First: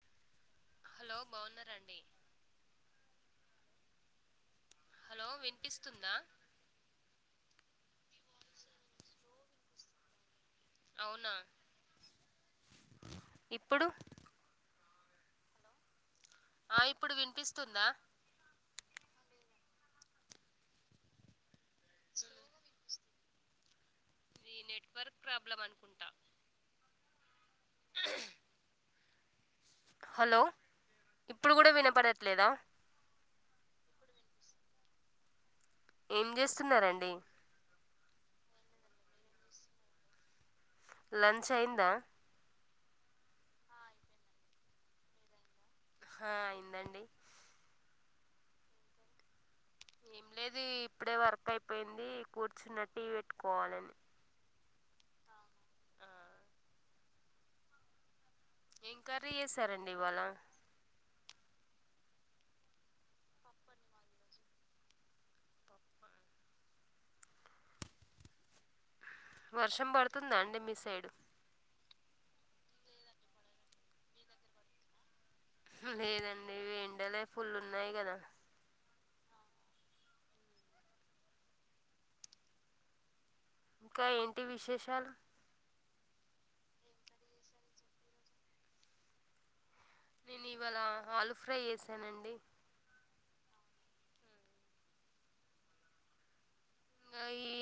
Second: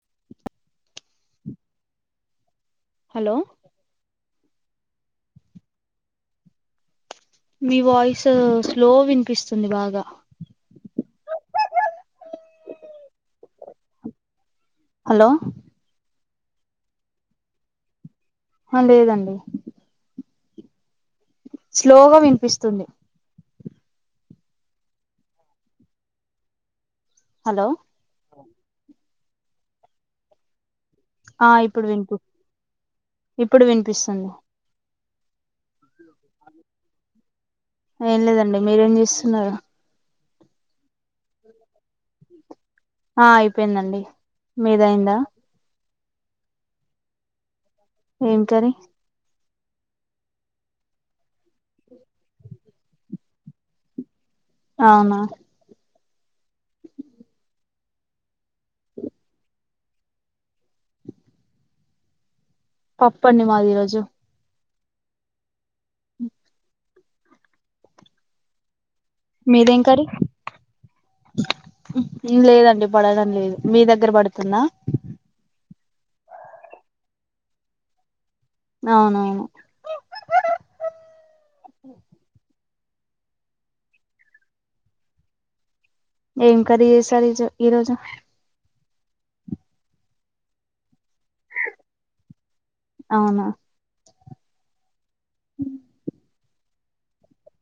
[inaudible] Hello బోన్నారండి hello hello వినిపిస్తుందా మీ వాయిస్ స్లో వినిపిస్తుంది బాగా అవునా ఇప్పుడు హలో ఆ ఇప్పుడు వినిపిస్తుందా ఆ లేదండి స్లోగా వినిపిస్తుంది ఇ నెట్వర్క్ ప్రాబ్లం అనుకుంటా హలో హలో ఆ ఇప్పుడు కూడా వినిపి వినపడట్లేదా ఇప్పుడు వినిపిస్తుంది ఏం చేస్తున్నారండి ఏం లేదండి మీరేం చేస్తున్నారు లంచ్ అయిందా ఆ అయిపోయిందండి మీది అయిందా ఆ అయిందండి ఏం కర్రీ ఏం లేదు ఇప్పుడే వర్క్ అయిపోయింది కూర్చున్న టీ పెట్టుకోవాలని అవునా ఆ, ఎంకర్రీ చేసారండి ఇవాళ పప్పడి మాది ఈరోజు మీదేం వర్షం కర్రీ పడుతుంద అండి మీ సైడ్ లేదండి పడడం లేదు మీ దగ్గర పడుతుంద లేదండి ఏండలే ఫుల్లు ఉన్నాయి కదా అవునవును ఇంకా ఏంటి విశేషాలు ఏం కర్రీ చేసారు ఈరోజు నేను ఇవాళ ఆలు ఫ్రై చేసానండి అవునా హ్ ఆ ఈ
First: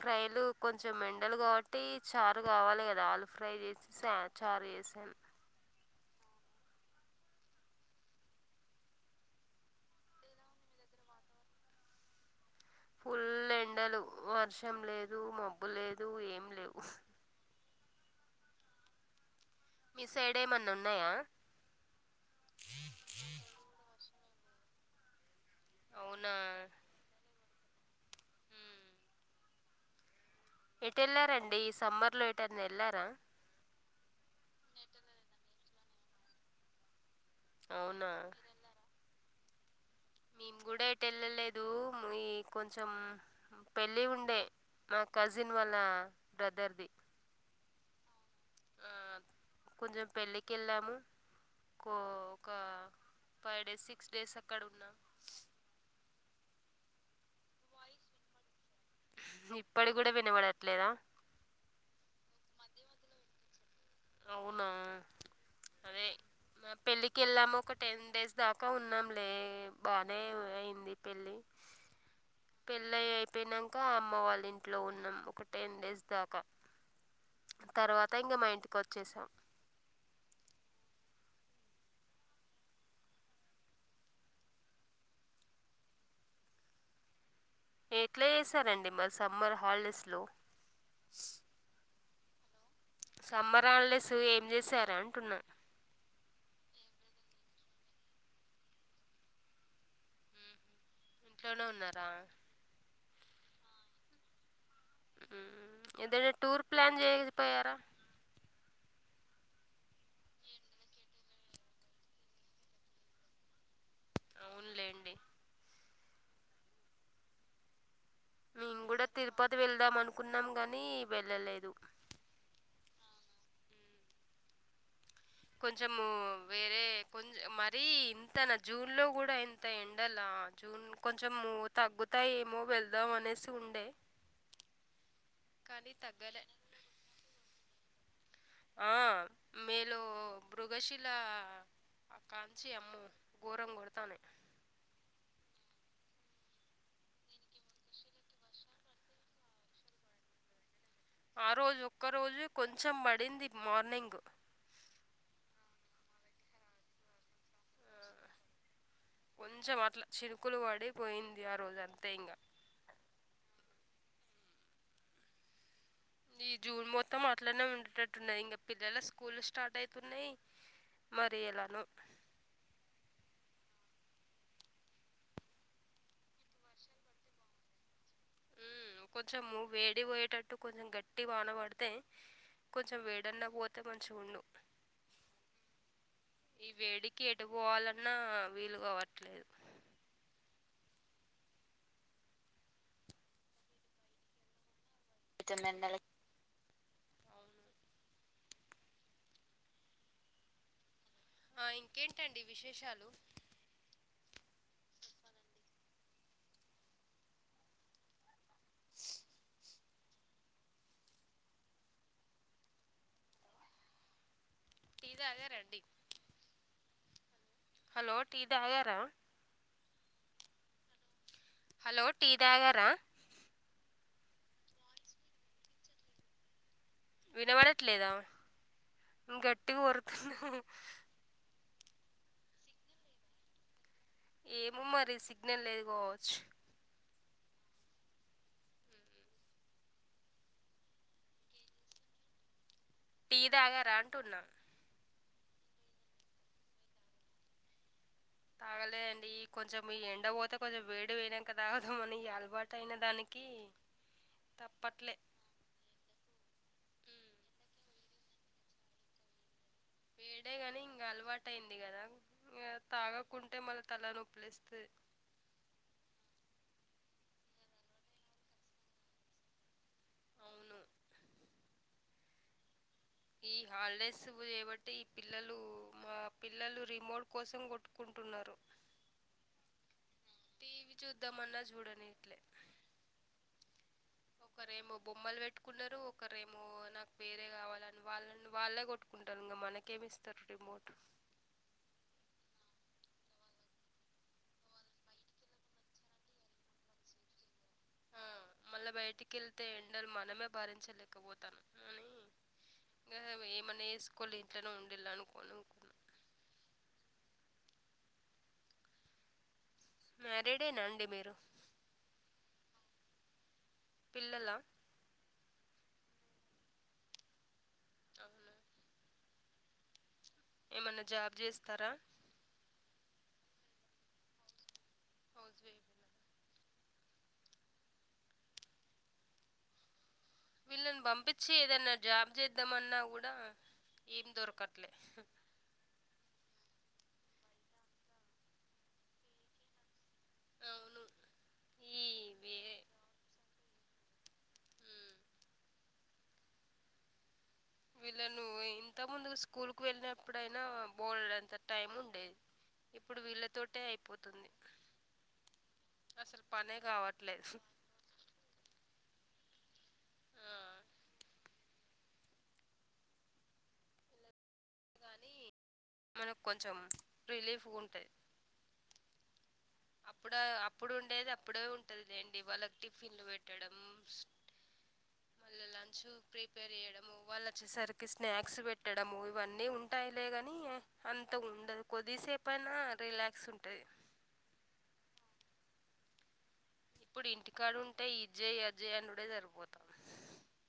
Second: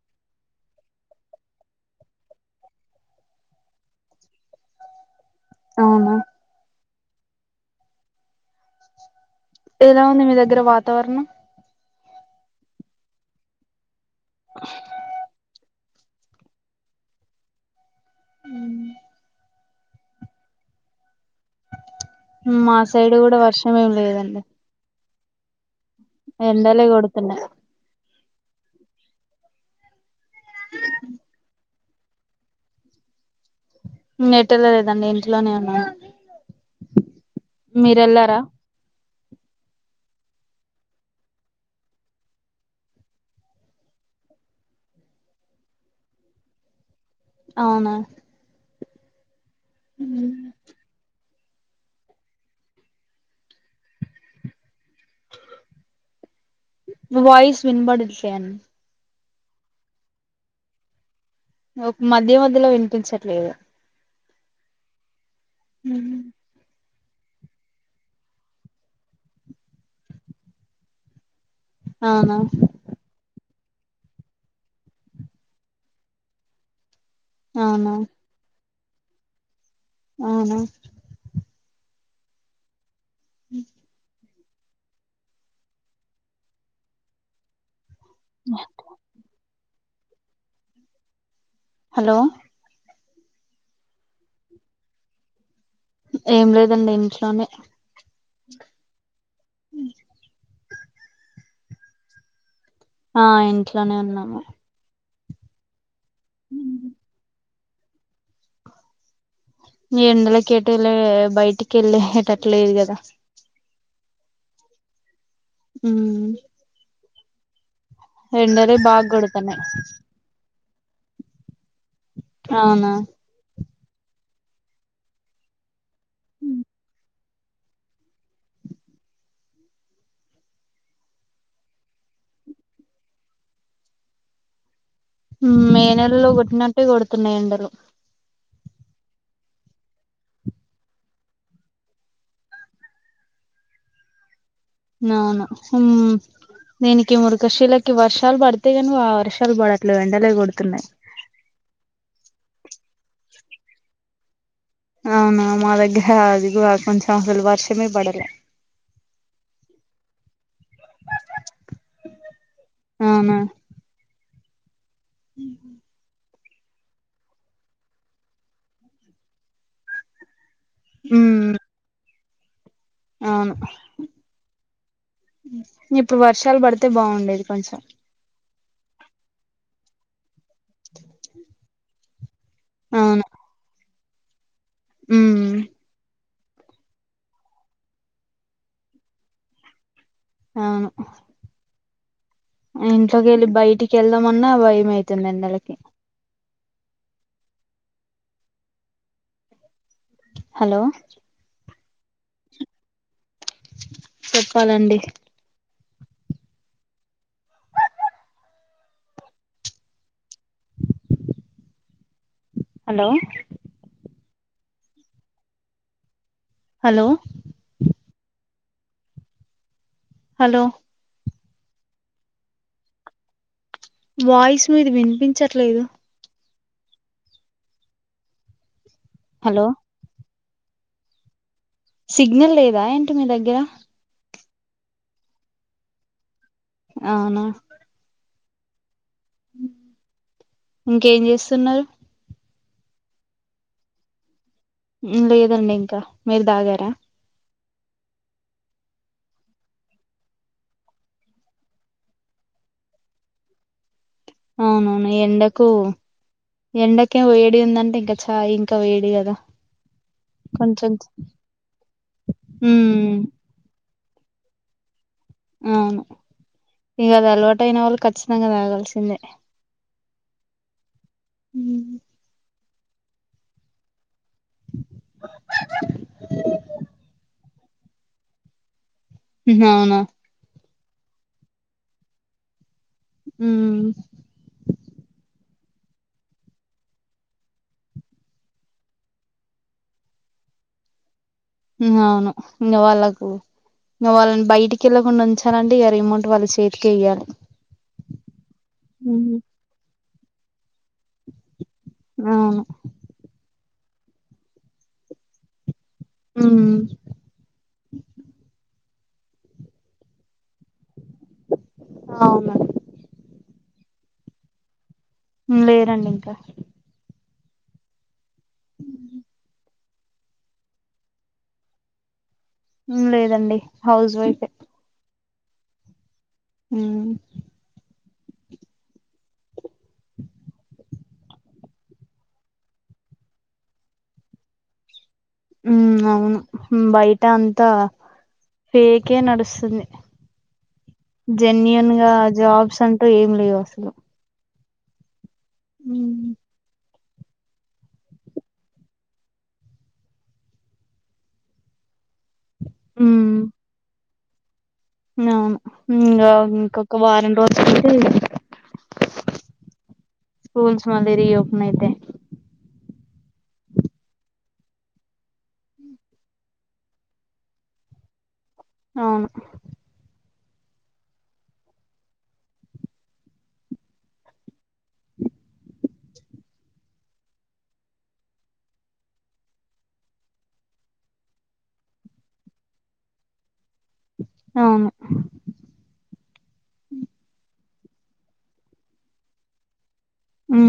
ఫ్రైలు కొంచెం ఏండలు కాబట్టి చారు కావాలి కదా ఆలు ఫ్రై చేసి చారు చేసాను అవునా ఎలా ఉంది మీ దగ్గర వాతావరణం ఫుల్ ఎండలు వర్షం లేదు మబ్బు లేదు ఏం లేవు మీ సైడ్ ఏమన్నా ఉన్నాయా మా సైడ్ కూడా వర్షం ఏమి లేదండి అవునా ఎండలే కొడుతున్నాయి ఎటళ్ళారండి ఈ సమ్మర్ లో ఏటనా వెళ్లారా ఎట్ ఎళ్ళలేదండి ఇంట్లోనే ఉన్నా మీర అవునా వెళ్లారా మేము కూడా ఏటేలాలేదు మీ కొంచెం పెళ్ళి ఉండే మా కజిన్ వాళ్ళ బ్రదర్ది అవునా కొంచెం పెళ్ళికి వెళ్ళాము ఒక ఒక ఫైవ్ డేస్ సిక్స్ డేస్ అక్కడ ఉన్నా వాయిస్ వినపడట్లేన్ ఇప్పడు కూడా వినబడట్లేదా ఒక మధ్య మధ్యలో వినిపించట్లేదు అవునా హు అదే మా పెళ్ళికి వెళ్ళాము ఒక టెన్ డేస్ దాకా ఉన్నాంలే బానే అయింది పెళ్ళి అవునా పెళ్ళయి అయిపోయినం అమ్మ వాళ్ళ ఇంట్లో ఉన్నాం ఒక టెన్ డేస్ దాకా అవునా తర్వాత ఇంకా మా ఇంటి కొచ్చేసాం ఆవునా హ ఎట్లా చేసారండి మరి సమ్మర్ హాలిడేస్ లో హలో సమ్మర్ హాలిడేస్ ఏం చేసార అంటున్నా ఏం లేదండి ఇంట్లోనే ఇంట్లోనే ఉన్నారా ఆ ఇంట్లోనే ఉన్నాము ఉ ఏదనా టూర్ ప్లాన్ చేయకపోయారా ఎందులా కేటలా బయటికి వెళ్ళ ఎటట్లే ది కదా అవునులేండి ఉ ఎండలే బాగొడుతన్నాయ్ ది వెళ్ళలేదు అవునా జమ్ము వేరే కొంచ మరీ ఇంతనా జూన్ లో కూడా ఇంత ఎండలా జూన్ కొంచెం మూ తగ్గు అంతా ఏమో వెళ్దాం అనేసి ఉండే మే కానీ నెలలో తగ్గలే కొట్టినట్టే కొడుతున్నాయి ఎండలు ఆ మేలు మృగశిల అక్కంచి అమ్మ ఘోరం కొడతానే నావును హుమ్ దేనికి మురుఖశీలకి వర్షాలు పడితే ను ఆ వర్షాలు పడట్లే ఎండలే కొడుతున్నాయి ఆ రోజు ఒక్క రోజు కొంచెం పడింది మార్నింగ్ అవునా మా దగ్గర అదిగ కొంచెం అసలు వర్షమే పడల కొంచెం అట్లా చినుకులు పడి పోయింది ఆ రోజు అంతే ఇంగా ఉ ఈ జూన్ మొత్తం అట్లనే ఉండేటట్టున్నది ఇంకా పిల్లలు స్కూల్లు స్టార్ట్ అయితున్నాయి ఉమ్ మరి ఎలాను అవును ఇప్పుడు వర్షాలు పడితే బాగుండేది కొంచెం ఉ కొంచెం వేడి పోయేటట్టు కొంచెం గట్టి వాన పడితే కొంచెం వేడన్నా పోతే మంచిగ ఉండు ఉమ్ ఈ వేడికి ఎటు పోవాలన్నా వీలు కావట్లేదు అవును ఇంట్లోకేళ్ళి బయటికి వెళ్దామన్నా భయమైతుంది ఎండలకి అవును హలో ఆ ఇంకేంటండి విశేషాలు చెప్పాలండి హలో టీ తాగారాండి హలో హలో టీ తాగారా హలో హలో టీ తాగారా వాయిస్ మీది వినిపించట్లేదు వినబడట్లేదా హలో గట్టిగా ఓరుతున్న సిగ్నల్ లేదా ఏంటి మీ దగ్గర ఏమో మరి సిగ్నల్ లేదు కావచ్చు అవునా ఇంకేం చేస్తున్నారు టీ తాగారా అంటున్నా లేదండి ఇంకా మీరు తాగారా తాగ లే అండి ఈ కొంచెం ఈ ఎండ పోతే కొంచెం వేడి పోయినంక తాగుదామని ఈ అలవాటైన దానికి అవునవును తప్పట్లే ఎండకు ఎండకే మ్మ్. వేడి ఉందంటే ఇంకా చాయ్ ఇంకా వేడి కదా వేడే గాని కొంచెం ఇంకా అలవాట అయింది కదా ఇగ ఉమ్ తాగకుంటే మళ్ళ తల నొప్పులేస్తాది అవును ఇంకా అది అలవాటు అయిన వాళ్ళు ఖచ్చితంగా తాగాల్సిందే అవును ఉమ్, ఈ హాలిడేస్ లేబట్టి ఈ పిల్లలు ఆ పిల్లలు రిమోట్ కోసం కొట్టు కుంటున్నారు అవునా టీవీ చూద్దామన్నా చూడనియట్లే ఉమ్ ఒకరేమో బొమ్మలు పె ట్టుకున్నారు ఒకరేమో నాకు వేరే కావాల వాళ్ళని వాళ్ళే కొట్టుకుంటారు ఇంకా మనకేమి ఇస్తారు రిమోట్ ఉమ్మ్ అవును ఇంగా వాళ్ళకు ఇంక వాళ్ళని బయటికి ఎళ్ళకుండా ఉంచాలంటే ఇగ రిమోట్ వాళ్ళ చేతికే ఇయ్యాలి ఆ మళ్ళా బయటికేళ్తే ఎండలు మనమే భరిం చ్చలేకపోతానం అని అవును ఇంగ ఏమం నేసుకోలే ఇంట్లనే ఉండేలే అనుకోని ఉకున్న ఉమ్మ్ మ్యారీడేనాండి అవును పిల్లల లేరండి ఇంకా అవునా ఏమన్నా జాబ్ చేస్తారా ఉమ్మ్ లేదండి హౌస్ వైఫే హౌస్ వైఫ్ ఉమ్ అ వీళ్ళని పంపించి ఏదైనా జాబ్ చేద్దామన్నా కూడా ఏం దొరకట్లే ఉ అవును బయట అంతా ఫేకే నడుస్తుంది అవును జన్యుూన్ ఈ గా జాబ్స్ వే- అంటూ ఏం లేవు అసలు ఉమ్. ఊ వీళ్ళ నువ్వు ఇంత ముందు స్కూల్ కు వెళ్ళినప్పుడయినా బోల్డ్ అంత టైం ఉండేది ఇప్పుడు ఉమ్ వీళ్ళతోటే అయిపోతుంది అవును ఇంకా అసలు పనే ఇంకొక వారం కావట్లేదు రోజులుంటే ఆ, స్కూల్స్ మళ్ళీ రీ ఓపెన్ అయితాయి అ కాని మనకు కొంచెం రిలీఫ్ గా ఉంటాంది అవును అప్పుడా అప్పుడు ఉండేది అప్పుడే ఉంటుందిండి వాళ్ళకి టిఫిన్లు పెట్టడము అ వాళ్ళ లంచ్ ప్రిపేర్ చేయడము వాళ్ళు వచ్చేసరికి స్నాక్స్ పెట్టడము ఇవన్నీ ఉంటాయిలే గాని అంత గుండదు కొద్దిసేపు అయినా రిలాక్స్ ఉంటది అవును ఇప్పుడు ఇంటికాడుంటే ఇది చేయి అది చెయ్ అనుడే సరిపోతుంది ఊ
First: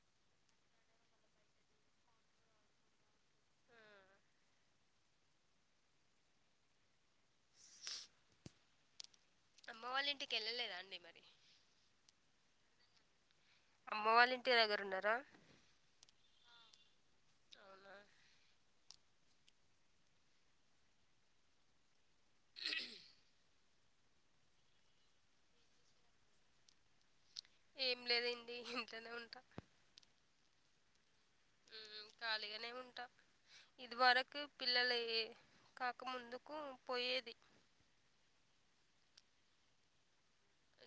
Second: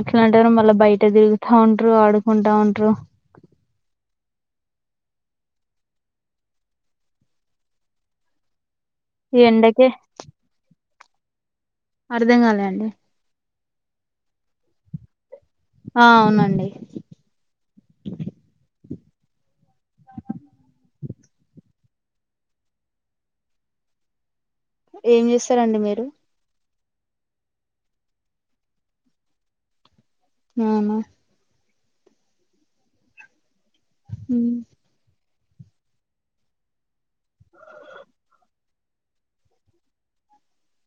అట్లాంటారు మళ్ళా బయట తిరుగుతా ఉంటారు ఆడుకుంటా ఉంటారు అమ్మ ఎండకే వాళ్ళ ఇంటికి వెళ్ళలేదా అండి మరి అర్థం కాలా అండి అమ్మ వాళ్ళ ఇంటి దగ్గర ఉండరా ఆ అవునండి అవునా ఏం చేస్తారండి మీరు ఏం లేదండి ఇంట్లోనే ఉంటా అవునా ఖాళీగానే ఉంటా ఇది వరకు పిల్లలు కాక ముందుకు పోయేది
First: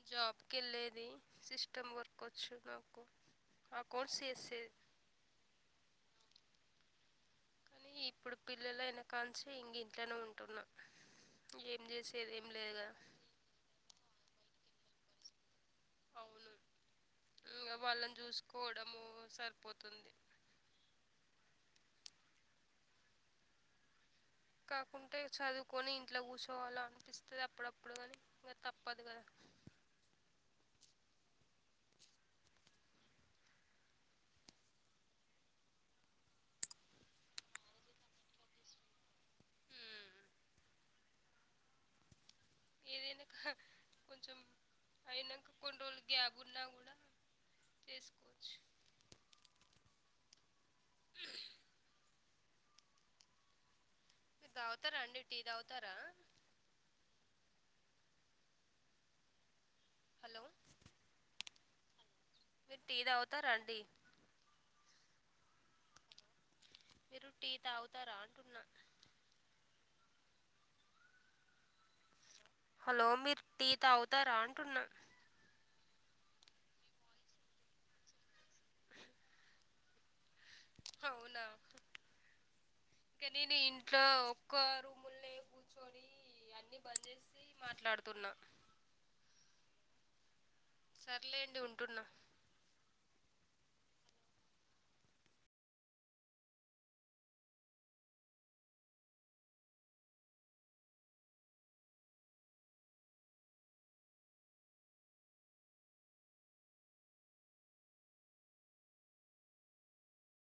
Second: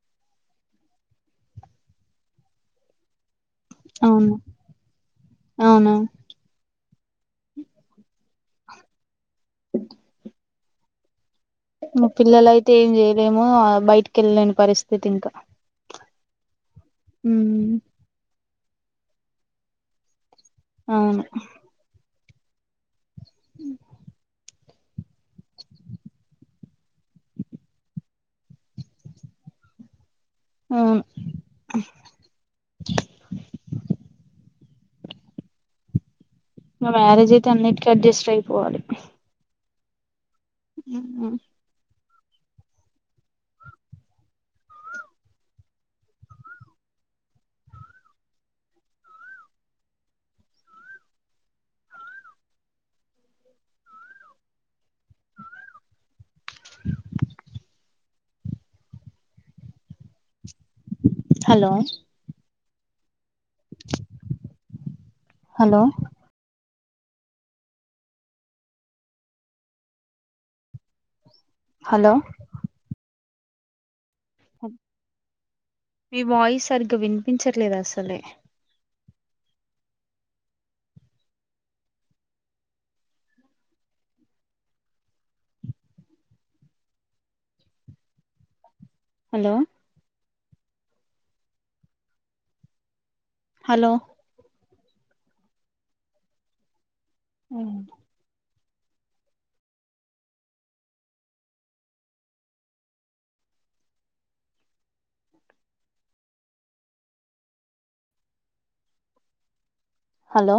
జాబ్కి వెళ్ళేది సిస్టమ్ వర్క్ వచ్చు నాకు అకౌంట్స్ అవును చేసేది అవును కానీ ఇప్పుడు పిల్లలైన కాంచి ఇంక ఇంట్లోనే ఉంటున్నా ఏం మా చేసేది లేదు పిల్లలయితే కదా ఏం చేయలేము బయటికి వెళ్ళలేని పరిస్థితి ఇంకా అవును ఊ కోడము సరిపోతుంది అవును ఉ కాకుంటే చదువుకొని ఇంట్లో కూర్చోవాలో అనిపిస్తుంది అప్పుడప్పుడు కానీ ఇంకా తప్పదు కదా అవును మ్యారేజ్ అయితే అన్నిటికీ అడ్జస్ట్ అయిపోవాలి ఉమ్, ఊహూ ఏదైనాక కొంచెం అయినాక కొన్ని రోజులు గ్యాబ్ ఉన్నా కూడా తెసుకోచ్చ. తాగుతారా అండి టీ తాగుతారా. [inaudible] Hello hello. టీ తాగుతా రండి. హలో. మీరు టీ తాగుతారా అంటున్న. హలో. హలో, మీరు టీ తాగుతారా అంటున్న. మీ వాయిస్ సరిగ్గా వినిపించట్లేదు అసలే. అవునా. ఇంకా నేను ఇంట్లో ఒక్క రూముల్లె కూర్చో. అన్ని బంద్ చేసి మాట్లాడుతున్న. హలో సర్లే అండి ఉంటున్నా. హలో హ్మ్ హలో